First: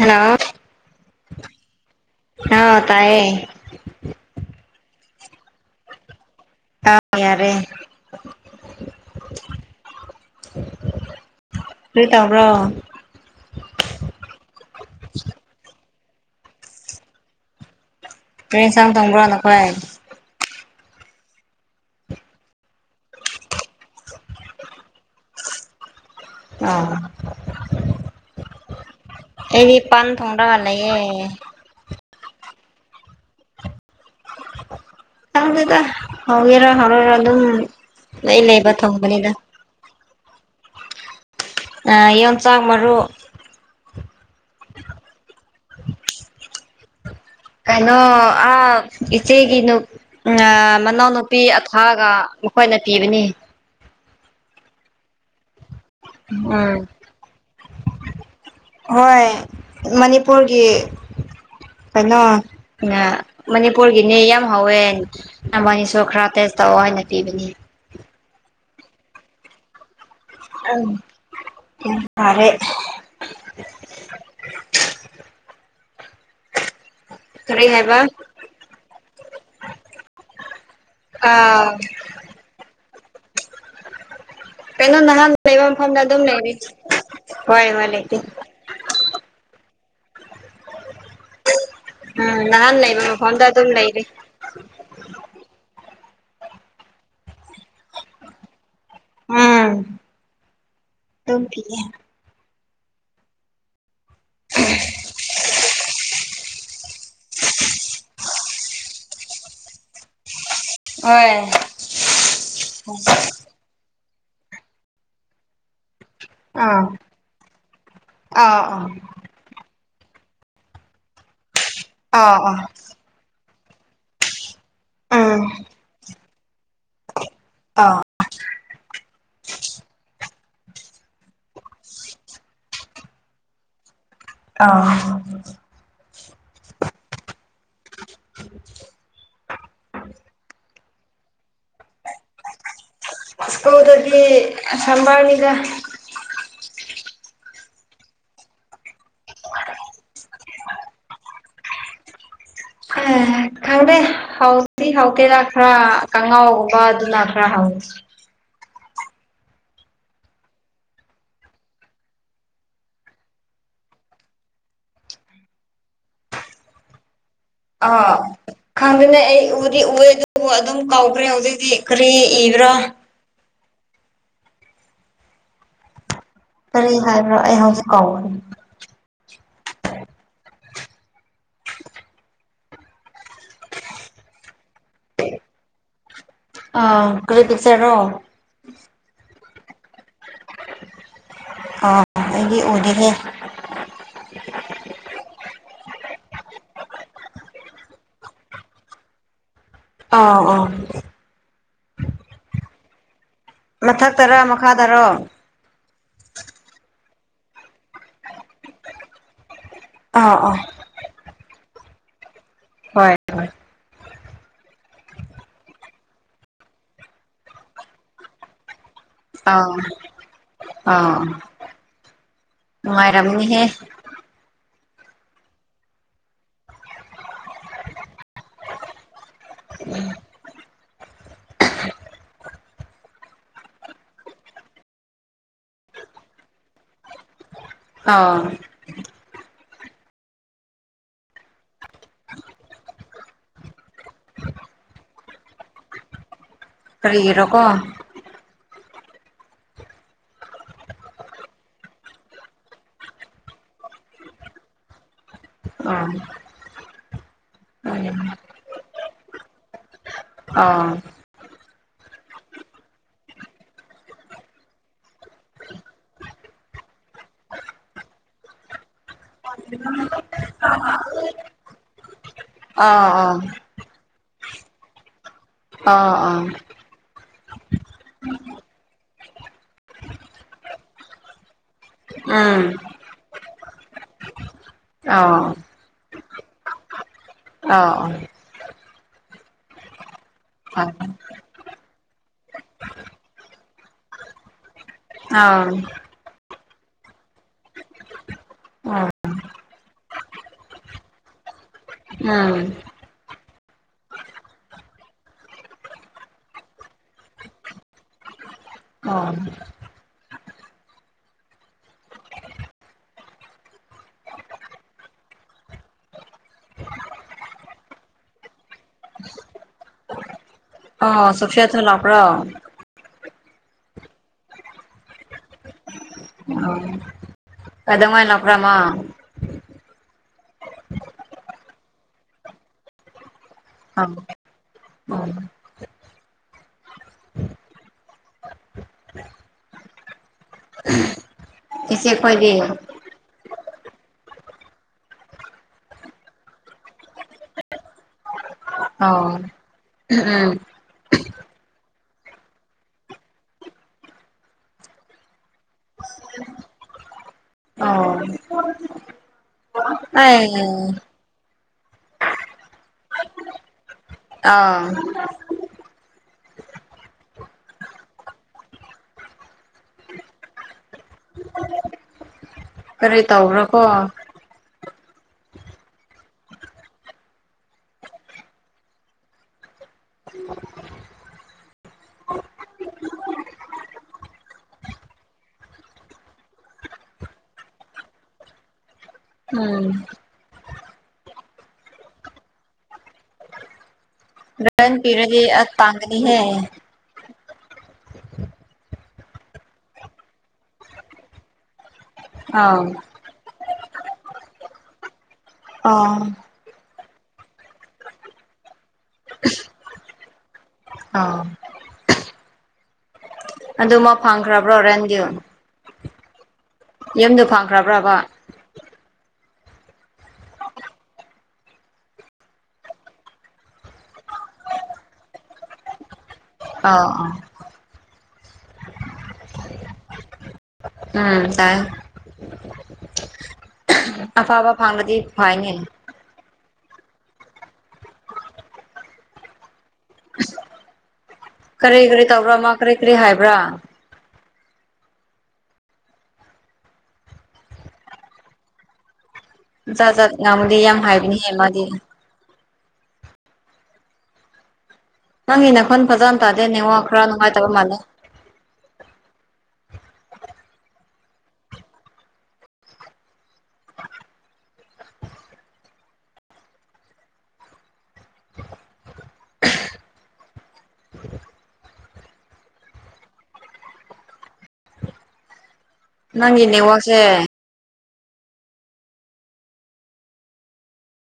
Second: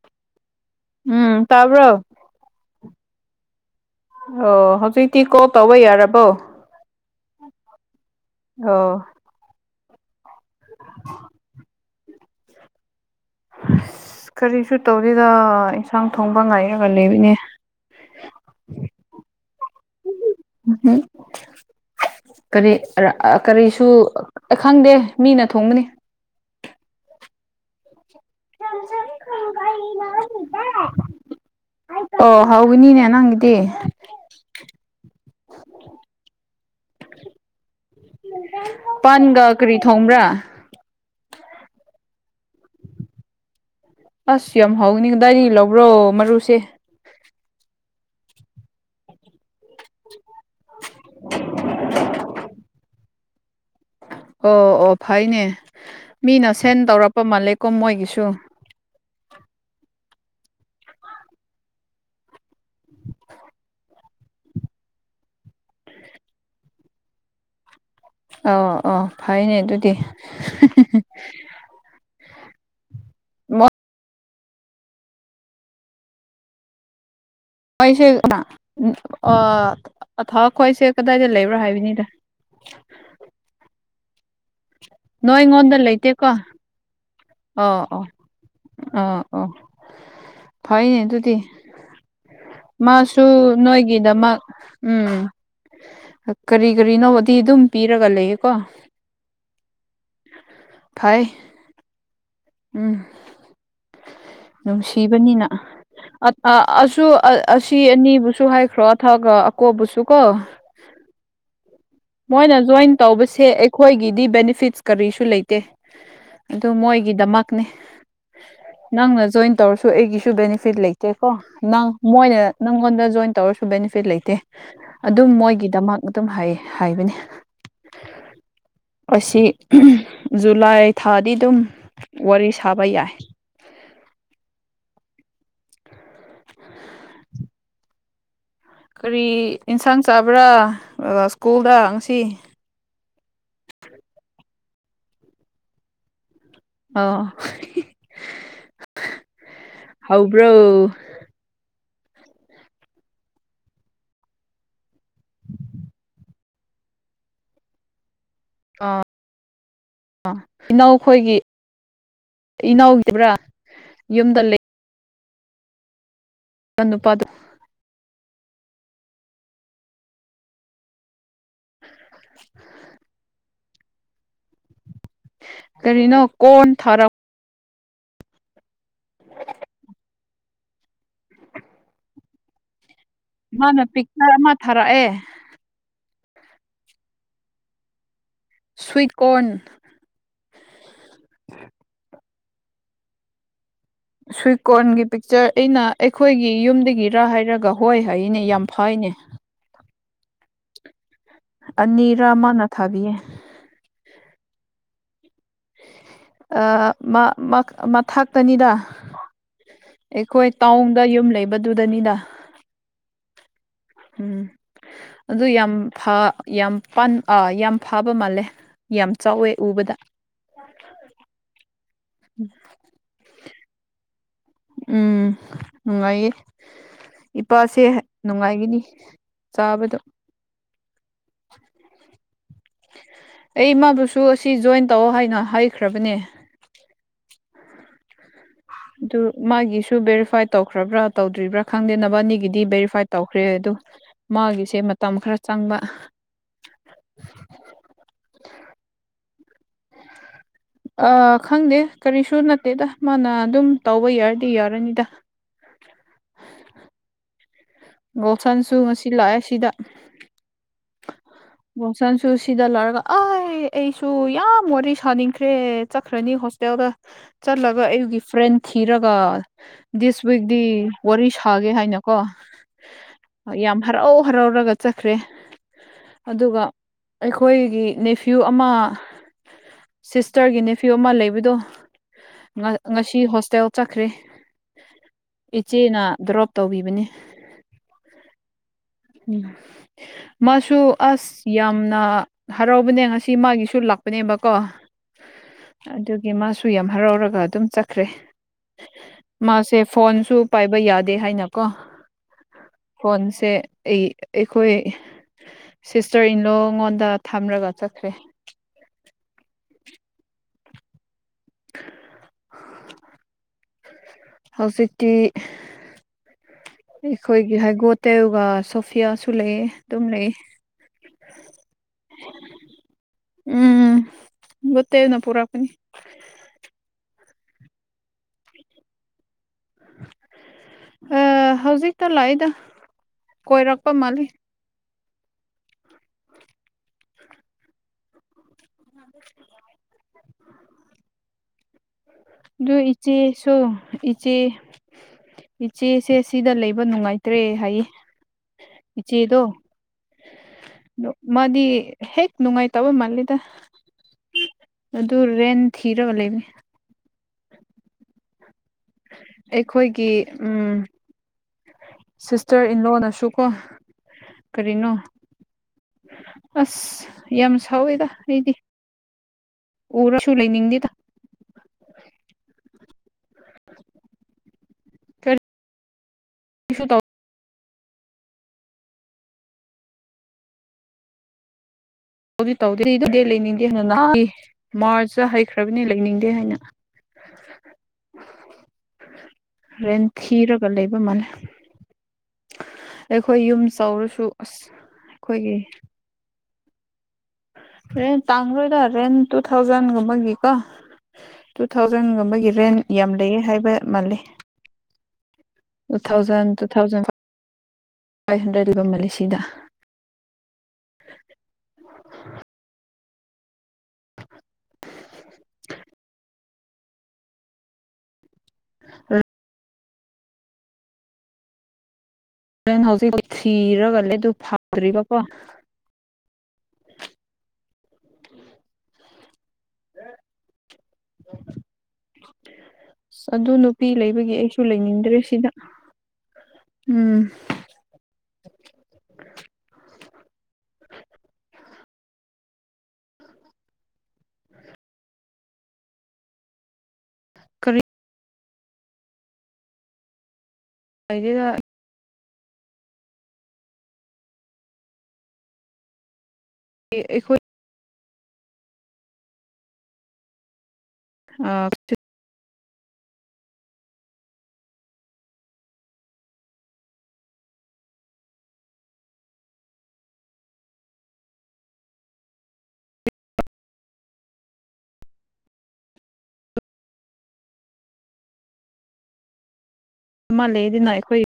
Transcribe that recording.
Hello ꯎꯝ ꯇꯕ ꯇꯌꯦ ꯑꯣ ꯍꯧꯖꯤꯛꯇꯤ ꯀꯣꯜ ꯇꯧꯕ ꯌꯥꯔꯕꯣ ꯇꯔꯔꯦ ꯑꯣ ꯀꯔꯤꯇꯕ꯭ꯔꯣ ꯑꯁ ꯀꯔꯤꯁꯨ ꯇꯧꯔꯤꯗ ꯏꯟꯁꯥꯡ ꯊꯣꯡꯕ ꯉꯥꯏꯔꯒ ꯂꯩꯕꯅꯦ ꯄꯔꯤꯦꯟ ꯁꯥ ꯇꯣꯡꯝꯕ꯭ꯔ ꯇꯈ ꯎꯝꯝ ꯀꯔꯤ ꯀꯔꯤꯁꯨ ꯈꯪꯗꯦ ꯃꯤꯅ ꯊꯣꯡꯕꯅꯤ ꯑꯣ ꯆꯁ ꯈ ꯀ ꯑꯩꯗꯤ ꯄꯥꯟ ꯁꯤ ꯊꯣꯡꯔꯒ ꯂꯩꯌꯦ ꯑꯣ ꯍꯥꯎꯅꯤꯅꯦ ꯅꯪꯗꯤꯦ ꯑꯔ ꯑꯗꯨꯝ ꯂꯩ ꯂꯩꯕ ꯊꯣꯡꯕꯅꯤꯗ ꯄꯟꯒ ꯀꯔꯤ ꯊꯣꯡ꯭ꯔꯥ ꯌꯣꯟꯆꯥꯛ ꯃꯔꯨ ꯑꯁ ꯌꯥꯝ ꯍꯥꯎꯅꯤꯡꯗꯥꯏꯗꯤ ꯂꯧꯕꯔꯣ ꯃꯔꯨꯁꯦ ꯀꯥꯏꯅꯣ ꯑ ꯏꯆ ꯑꯩꯒꯤ ꯃꯅꯥꯎꯅꯨꯄꯤ ꯑꯊꯥꯒ ꯃꯈꯣꯏꯅ ꯄꯤꯕꯅꯤ ꯑꯣ ꯑꯣ ꯐꯩꯅꯦ ꯃꯤꯅ ꯎꯝ ꯁꯦꯟ ꯇꯧꯔꯛꯄ ꯃꯥꯜꯂꯦꯀꯣ ꯃꯣꯏꯒꯤꯁꯨ ꯎꯨꯔꯒꯤ ꯀꯩꯅꯣ ꯃꯅꯤꯄꯨꯔꯒꯤꯅꯦ ꯌꯥꯝ ꯍꯧꯋꯦ ꯅꯕꯥꯅꯤ ꯁꯣꯔ ꯈꯔ ꯇꯧꯑꯣ ꯍꯥꯏꯅ ꯄꯤꯕꯅꯤ ꯑ ꯑ ꯐꯩꯅꯦ ꯑꯗꯨꯗꯤ ꯎꯝ ꯎ ꯐꯔꯦ ꯃ [unintelligible] ꯍꯥꯏꯕ ꯑꯩꯁꯦ ꯊꯕꯈ ꯑꯩꯁꯦ ꯀꯗꯥꯏꯗ ꯂꯩꯕ꯭ꯔꯥ ꯑꯥ ꯍꯥꯏꯕꯅꯤꯗ [inaudible] ꯀꯩꯅꯩꯅꯣ ꯅꯥꯟ ꯂꯩ ꯐꯝꯗꯥ ꯑꯗꯨ ꯅ ꯑ ꯑ ꯑ ꯑꯣ ꯐꯣꯏꯅꯦ ꯇꯨꯗꯤꯤ ꯎꯝ ꯅꯍꯥꯟ ꯂꯩꯕ ꯃꯥꯁꯨ ꯃꯐꯝꯗ ꯑꯗꯨꯝ ꯂꯩꯔꯤ ꯅꯣꯏꯒꯤꯗꯃꯛ ꯎꯝ ꯀꯔꯤ ꯀꯔꯤꯅꯣꯗꯤ ꯑꯗꯨꯝ ꯄꯤꯔꯒ ꯂꯩꯌꯦꯀꯣ ꯎꯝ ꯐꯩ ꯇꯦ ꯎꯝ ꯅꯨꯡꯁꯤꯕꯅꯤꯅ ꯑꯁꯤ ꯑꯅꯤꯕꯨꯁꯨ ꯍꯥꯏꯈ꯭ꯔꯣ ꯑꯊꯛꯒ ꯑꯀꯣꯕꯨꯁꯨ ꯀꯣ ꯍꯣꯏ ꯃꯣꯏꯅ ꯖꯣꯏꯟ ꯇꯧꯕꯁꯦ ꯑꯩꯈꯣꯏꯒꯤ ꯀ ꯑꯥ ꯒꯤꯗꯃꯛꯅꯦ ꯑꯥ ꯅꯪꯅ ꯖꯣꯏꯟ ꯇꯧꯔꯁꯨ ꯑꯩꯒꯤꯁꯨ ꯕꯦꯅꯤꯐꯤꯠ ꯂꯩꯇꯦꯀꯣ ꯅꯪ ꯑꯥ ꯑꯥ ꯃꯣꯏꯅ ꯑꯥ ꯅꯪꯉꯣꯟꯗ ꯖꯣꯏꯟ ꯇꯧꯔꯁꯨ ꯕꯦꯅꯤꯐꯤꯠ ꯂꯩꯇꯦ ꯑꯗꯨꯝ ꯎꯝ ꯃꯣꯏꯒꯤꯗꯃꯛ ꯑꯗꯨꯝ ꯍꯥꯏ ꯍꯥꯏꯕꯅꯤ ꯑꯥ ꯑꯁꯤ ꯖꯨꯂꯥꯏ ꯊꯥꯗꯤ ꯑꯗꯨꯝ ꯋꯥꯔꯤ ꯁꯥꯕ ꯌꯥꯏ ꯑꯥ ꯀꯔꯤ ꯏꯟꯁꯥꯡ ꯆꯥꯕ꯭ꯔꯥ ꯁ꯭ꯀꯨꯜꯗ ꯉꯁꯤ ꯁ꯭ꯀꯨꯜꯗꯒꯤ ꯁꯕꯥꯔꯅꯤꯗ ꯑ ꯍꯥꯎꯕ꯭ꯔꯣ ꯑ ꯈꯪꯗꯦ ꯍꯥꯎ ꯑꯩ ꯍꯧꯒꯦꯅ ꯈꯔ ꯀꯉꯥꯎꯒꯨꯝꯕ ꯑꯗꯨꯅ ꯈꯔ ꯍꯧꯏ ꯑꯥ ꯑ ꯏꯩꯅꯧꯈꯣꯏꯒꯤ ꯏꯅꯥꯎꯈꯤꯕ꯭ꯔꯥ ꯌꯨꯝꯗ ꯂꯩ ꯇꯣꯄꯥꯗꯨ ꯑꯥ ꯈꯪꯗꯅꯦ ꯑꯩ ꯎꯗꯤ ꯎꯦ ꯑꯗꯨꯕꯨ ꯑꯗꯨꯝ ꯀꯧꯈ꯭ꯔꯦ ꯍꯧꯖꯤꯛ ꯀꯔꯤ ꯏꯕ꯭ꯔꯣ ꯀꯔꯤꯅꯣ ꯀꯣꯟ ꯀꯔꯤ ꯊꯥꯔꯛ ꯍꯥꯏ ꯑꯩꯍꯁꯨ ꯀ ꯃꯥꯅ ꯄꯤꯛꯆꯔ ꯑꯃ ꯊꯥꯔꯛꯑꯦ ꯑ ꯀꯔꯤ ꯀꯁꯔꯣ ꯁꯨ꯭ꯏꯠꯀ꯭‌ꯣꯔꯟ ꯑꯥ ꯑꯩꯗꯤ ꯎꯗꯒꯦ ꯁ꯭ꯋꯤ ꯀ ꯀꯣꯔꯟꯒꯤ ꯄꯤꯛꯆꯔ ꯑꯩꯅ ꯑꯩꯈꯣꯏꯒꯤ ꯌꯨꯝꯗꯒꯤꯔꯥ ꯍꯥꯏꯔꯒ ꯍꯣꯏ ꯍꯥꯏꯅꯦ ꯌꯥꯝ ꯐꯩꯅꯦ ꯑ ꯑ ꯑꯅꯤꯔꯥꯃꯅ ꯊꯥꯕꯤꯌꯦ ꯃꯊꯛꯇꯔ ꯃꯈꯥꯗꯔꯣ ꯃꯊꯥꯛꯇꯅꯤꯗ ꯑꯥ ꯑꯩꯈꯣꯏ ꯑꯥ ꯇꯥꯎꯟꯗ ꯌꯨꯝ ꯂꯩꯕꯗꯨꯗꯅꯤꯅ ꯍꯣꯏ ꯍ ꯎꯝ ꯑꯗꯨ ꯌꯥꯝ ꯌꯥꯝ ꯑ ꯌꯥꯝ ꯐꯕ ꯃꯥꯜꯂꯦ ꯌꯥꯝ ꯆꯥꯎꯋꯦ ꯑꯥꯎ ꯎꯕꯗ ꯑꯥꯎ ꯃꯥꯏꯔꯝꯅꯤꯍꯦ ꯎꯝ ꯅꯨꯡꯉꯥꯏꯌꯦ ꯏꯄꯥꯁꯦ ꯅꯨꯡꯉꯥꯏꯈꯤꯅꯤ ꯆꯥꯕꯗ ꯑꯩ ꯏꯃꯥꯕꯨꯁꯨ ꯑꯁꯤ ꯖꯣꯏꯟ ꯇꯧꯑꯣ ꯍꯥꯏꯅ ꯍꯥꯏꯈ꯭ꯔꯕꯅꯦ ꯑ ꯕꯦꯔꯤꯐꯥꯏ ꯇꯧꯈ꯭ꯔꯕ꯭ꯔꯥ ꯇꯧꯗ꯭ꯔꯤꯕ꯭ꯔꯥ ꯈꯪꯗꯦꯅꯕ ꯑꯅꯤꯒꯤꯗꯤ ꯕꯦꯔꯤꯐꯥꯏ ꯇꯧꯈ꯭ꯔꯦ ꯑꯗꯨ ꯃꯥꯒꯤꯁꯦ ꯃꯇꯝ ꯈꯔ ꯆꯪꯕ ꯐꯔꯤꯔꯣꯀꯣ [unintelligible] ꯈꯪꯗꯦ ꯀꯔꯤꯁꯨ ꯅꯠꯇꯦꯗ ꯃꯥꯅ ꯑꯗꯨꯝ ꯇꯧꯕ ꯌꯥꯔꯗꯤ ꯌꯥꯔꯅꯤꯗ ꯑꯥ ꯑꯥ ꯒꯣꯁꯟꯁꯨ ꯉ ꯂꯥꯛꯑꯦ ꯁꯤꯗ ꯑꯥ ꯁꯟꯁꯨ ꯁꯤꯗ ꯂꯔꯒ ꯑꯩ ꯑꯩꯁꯨ ꯌꯥꯝ ꯋꯥꯔꯤ ꯁꯥꯅꯤꯡꯈ꯭ꯔꯦ ꯆꯠꯈ꯭ꯔꯅꯤ ꯍ ꯍꯣꯇ‌ꯦꯜꯗ ꯆꯠꯂꯒ ꯑꯩꯌꯨꯒꯤ ꯐ꯭ꯔꯦꯟ ꯊꯤꯔꯒ ꯗꯤꯁ ꯋꯤꯛ ꯋꯥꯔꯤ ꯁꯥꯕ ꯑꯒꯦ ꯍꯥꯏꯅꯀꯣ ꯑꯥ ꯑꯥ ꯌꯥꯝ ꯍꯔꯥꯎ ꯍꯔꯥꯎꯔꯒ ꯆꯠꯈ꯭ꯔꯦ꯫ ꯑꯥ ꯑꯥ ꯑꯗꯨꯒ ꯑꯩꯈꯣꯏꯒꯤ ꯅꯦꯐ꯭ꯌꯨ ꯑꯃ ꯁꯤꯁꯇꯔꯒꯤ ꯅꯦꯐ꯭ꯌꯨ ꯑꯃ ꯂꯩꯕꯗꯣ꯫ ꯎꯝ ꯉꯁꯤ ꯍꯣꯁꯇꯦꯜ ꯆꯠꯈ꯭ꯔꯦ ꯑꯥ ꯏꯆꯦꯅ ꯗ꯭ꯔꯣꯞ ꯇꯧꯕꯤꯕꯅꯤ꯫ ꯑꯥ ꯑꯥ꯫ ꯃꯥꯁꯨ ꯑꯁ ꯌꯥꯝ ꯝꯅꯥ ꯍꯔꯥꯎꯕꯅꯦ ꯉꯁꯤ ꯃꯥꯒꯤꯁꯨ ꯂꯥꯛꯄꯅꯕꯦꯀꫭ ꯑꯥ ꯑꯗꯨꯒꯤ ꯃꯥꯁꯨ ꯁꯨ ꯌꯥꯝ ꯍꯔꯥꯎꯔꯒ ꯑꯗꯨꯝ ꯆꯠꯈ꯭ꯔꯦ꯫ ꯃꯥꯁꯦ ꯐꯣꯟꯁꯨ ꯄꯥꯏꯕ ꯌꯥꯗꯦ ꯍꯥꯏꯅꯀꯣ꯫ ꯎꯝ ꯉꯁꯦ ꯑꯩ ꯑꯩꯈꯣꯏ ꯁꯤꯁꯇꯔ ꯏꯟꯂꯣ ꯉꯣꯟꯗ ꯊꯝꯂꯒ ꯆꯠꯈ꯭ꯔꯦ꯫ ꯑꯣ꯫ [unintelligible] ꯍꯧꯖꯤꯛꯇꯤ ꯑꯩꯈꯣꯏꯒꯤ ꯍꯥꯏꯒꯣ ꯇꯦꯎꯒꯥ ꯁꯣꯐꯤꯌꯥꯁꯨ ꯂꯩ ꯑꯗꯨꯝ ꯂꯩ꯫ ꯑꫭ ꯁꯣꯐ꯭ꯌꯥꯇꯨꯅ ꯂꯥꯛꯄ꯭ꯔꫭ꯫ ꯎꯝ ꯅꯠꯇꯦ ꯑꯩꯅ ꯄꯨꯔꯛ ꯑꯣ ꯀꯩꯗꯧꯉꯩ ꯂꯥꯛꯄꯔ ꯃꯥ꯫ ꯑ ꯍꯧꯖꯤꯛꯇ ꯂꯥꯛꯏꯗ ꯀꯣꯏꯔꯛꯄ ꯑꯥ ꯃꯥꯜꯂꯤ꯫ ꯑꯣ [inaudible] ꯏꯆꯦ ꯈꫭꯏꯗꯤ꯫ ꯁꯨ ꯏꯆꯦ ꯏꯆꯦꯁꯦ ꯁꯤꯗ ꯂꯩꯕ ꯅꯨꯡꯉꯥꯏꯇ꯭ꯔꯦ ꯍꯥꯏꯌꯦ ꯑꯣ ꯏꯆꯦꯗꯣ꯫ ꯎꯝ ꯑꯗꯨ ꯃꯥꯗꯤ ꯍꯦꯛ ꯅꯨꯡꯉꯥꯏ ꯇꯕ ꯃꯥꯜꯂꯤꯗ꯫ ꯑꯗꯨ ꯔꯦꯟ ꯊꯤꯔꯒ ꯂꯩꯕꯅꯦ꯫ ꯑꯣ ꯑꯈꯣꯏꯒꯤ ꯑꯩ ꯎꯝ ꯁꯤꯁꯇꯔ ꯏꯟꯂꯣꯅꯁꯨꯀꯣ ꯑꯥ ꯑꯁ ꯌꯥꯝ ꯁꯥꯎꯋꯦꯗ ꯑꯩꯗꯤ꯫ ꯎꯔꯁꯨ ꯂꯩꯅꯤꯡꯗꯦꯗ꯫ ꯀꯔꯤ ꯇꯧꯕ꯭ꯔ ꯀꯣ꯫ ꯀ ꯔꯤꯁꯨ ꯇꯧ ꯇꯧꯗꯤ ꯇꯧꯗꯦ ꯑꯩ ꯂꯩꯅꯤꯡꯗꯦ ꯍꯥꯏꯅ ꯅꯤ ꯃꯥꯔꯁꯇ ꯍꯩꯈ꯭ꯔꯕꯅꯤ ꯂꯩꯅꯤꯡꯗꯦ ꯍꯥꯏꯅ꯫ [inaudible] ꯎꯝ ꯔꯦꯟ ꯊꯤꯔꯒ ꯂꯩꯕ ꯃꯥꯜꯂꯦ꯫ ꯑꯩꯈꯣꯏ ꯌꯨꯝ ꯆꯥꯎꯔꯁꯨ ꯑꯁ ꯔꯦꯟ ꯄꯤꯔꯗꯤ ꯑꯩꯈꯣꯏꯒꯤ ꯑ ꯇꯥꯡꯒꯅꯤꯍꯦ꯫ ꯔꯦꯟ ꯇꯥꯡꯔꯣꯏꯗ ꯔꯦꯟ ꯇꯨ ꯊꯥꯎꯖꯟꯒꯨꯝꯕꯒꯤꯀꯣ ꯇꯨ ꯊꯥꯎ ꯔꯦꯟꯒꯨꯝꯕꯒꯤ ꯔꯦꯟ ꯑꯥꯎ ꯌꯥꯝ ꯂꯩꯌꯦ ꯍꯥꯏꯕ ꯃꯥꯜꯂꯤ꯫ ꯇꯨ ꯑꯣ thousand two thousand five hundred ꯂꯩꯕ ꯃꯥꯜꯂꯤ ꯁꯤꯗ꯫ ꯑꯥ ꯑꯗꯨ ꯃꯥ ꯐꯪꯈ꯭ꯔꯕ꯭ꯔꯣ ꯔꯦꯟꯗꯨ꯫ ꯌꯨꯝꯗꯣ ꯐꯪꯈ꯭ꯔꯕ꯭ꯔꯕꯥ꯫ ꯔ ꯔꯦꯟ ꯍꯧꯖꯤꯛꯐꯥꯎ ꯊꯤꯔꯒꯂ ꯑꯗꯨ ꯐꯗ꯭ꯔꯤꯔꯤꯕꯀꯣ꯫ ꯑꯥ ꯑꯥ ꯎꯝ ꯇꯥꯏ꯫ ꯑꯁ ꯑꯗꯨ ꯅꯨꯄꯤ ꯂꯩꯕꯒꯤ ꯑꯩꯁꯨ ꯑꯐꯕ ꯐꯪꯂꯗꯤ ꯂꯩꯅꯤꯡꯗ꯭ꯔꯦ ꯁꯤꯗ꯫ ꯐꯩꯅꯦ ꯎꯝ ꯀꯔꯤ ꯀꯔꯤ ꯇꯧꯕ꯭ꯔꯥ ꯃꯥ ꯀꯔꯤ ꯀꯔꯤ ꯍꯥꯏꯕ꯭ꯔꯥ ꯀꯔꯤ ꯖꯠ ꯖꯥꯠ ꯉꯕꯨꯗꯤ ꯌꯥꯝ ꯂꯩꯗꯦꯗ ꯍꯥꯏꯕꯅꯤꯍꯦ ꯃꯥꯗꯤ ꯅꯪ ꯏꯅꯈꯣꯟ ꯐꯖꯅ ꯇꯥꯗꯦ ꯅ ꯅꯤꯡꯉꯣ ꯈꯔ ꯑꯩꯈꯣꯏ ꯅꯨꯡꯉꯥꯏꯇꯕ ꯃꯥꯜꯂꯦ ꯑꯥ ꯅꯪꯒꯤꯅꯦ ꯋꯥꯁꯦ ꯑꯃ ꯂꯩ ꯑꯗꯨꯅ ꯑꯩꯈꯣꯏ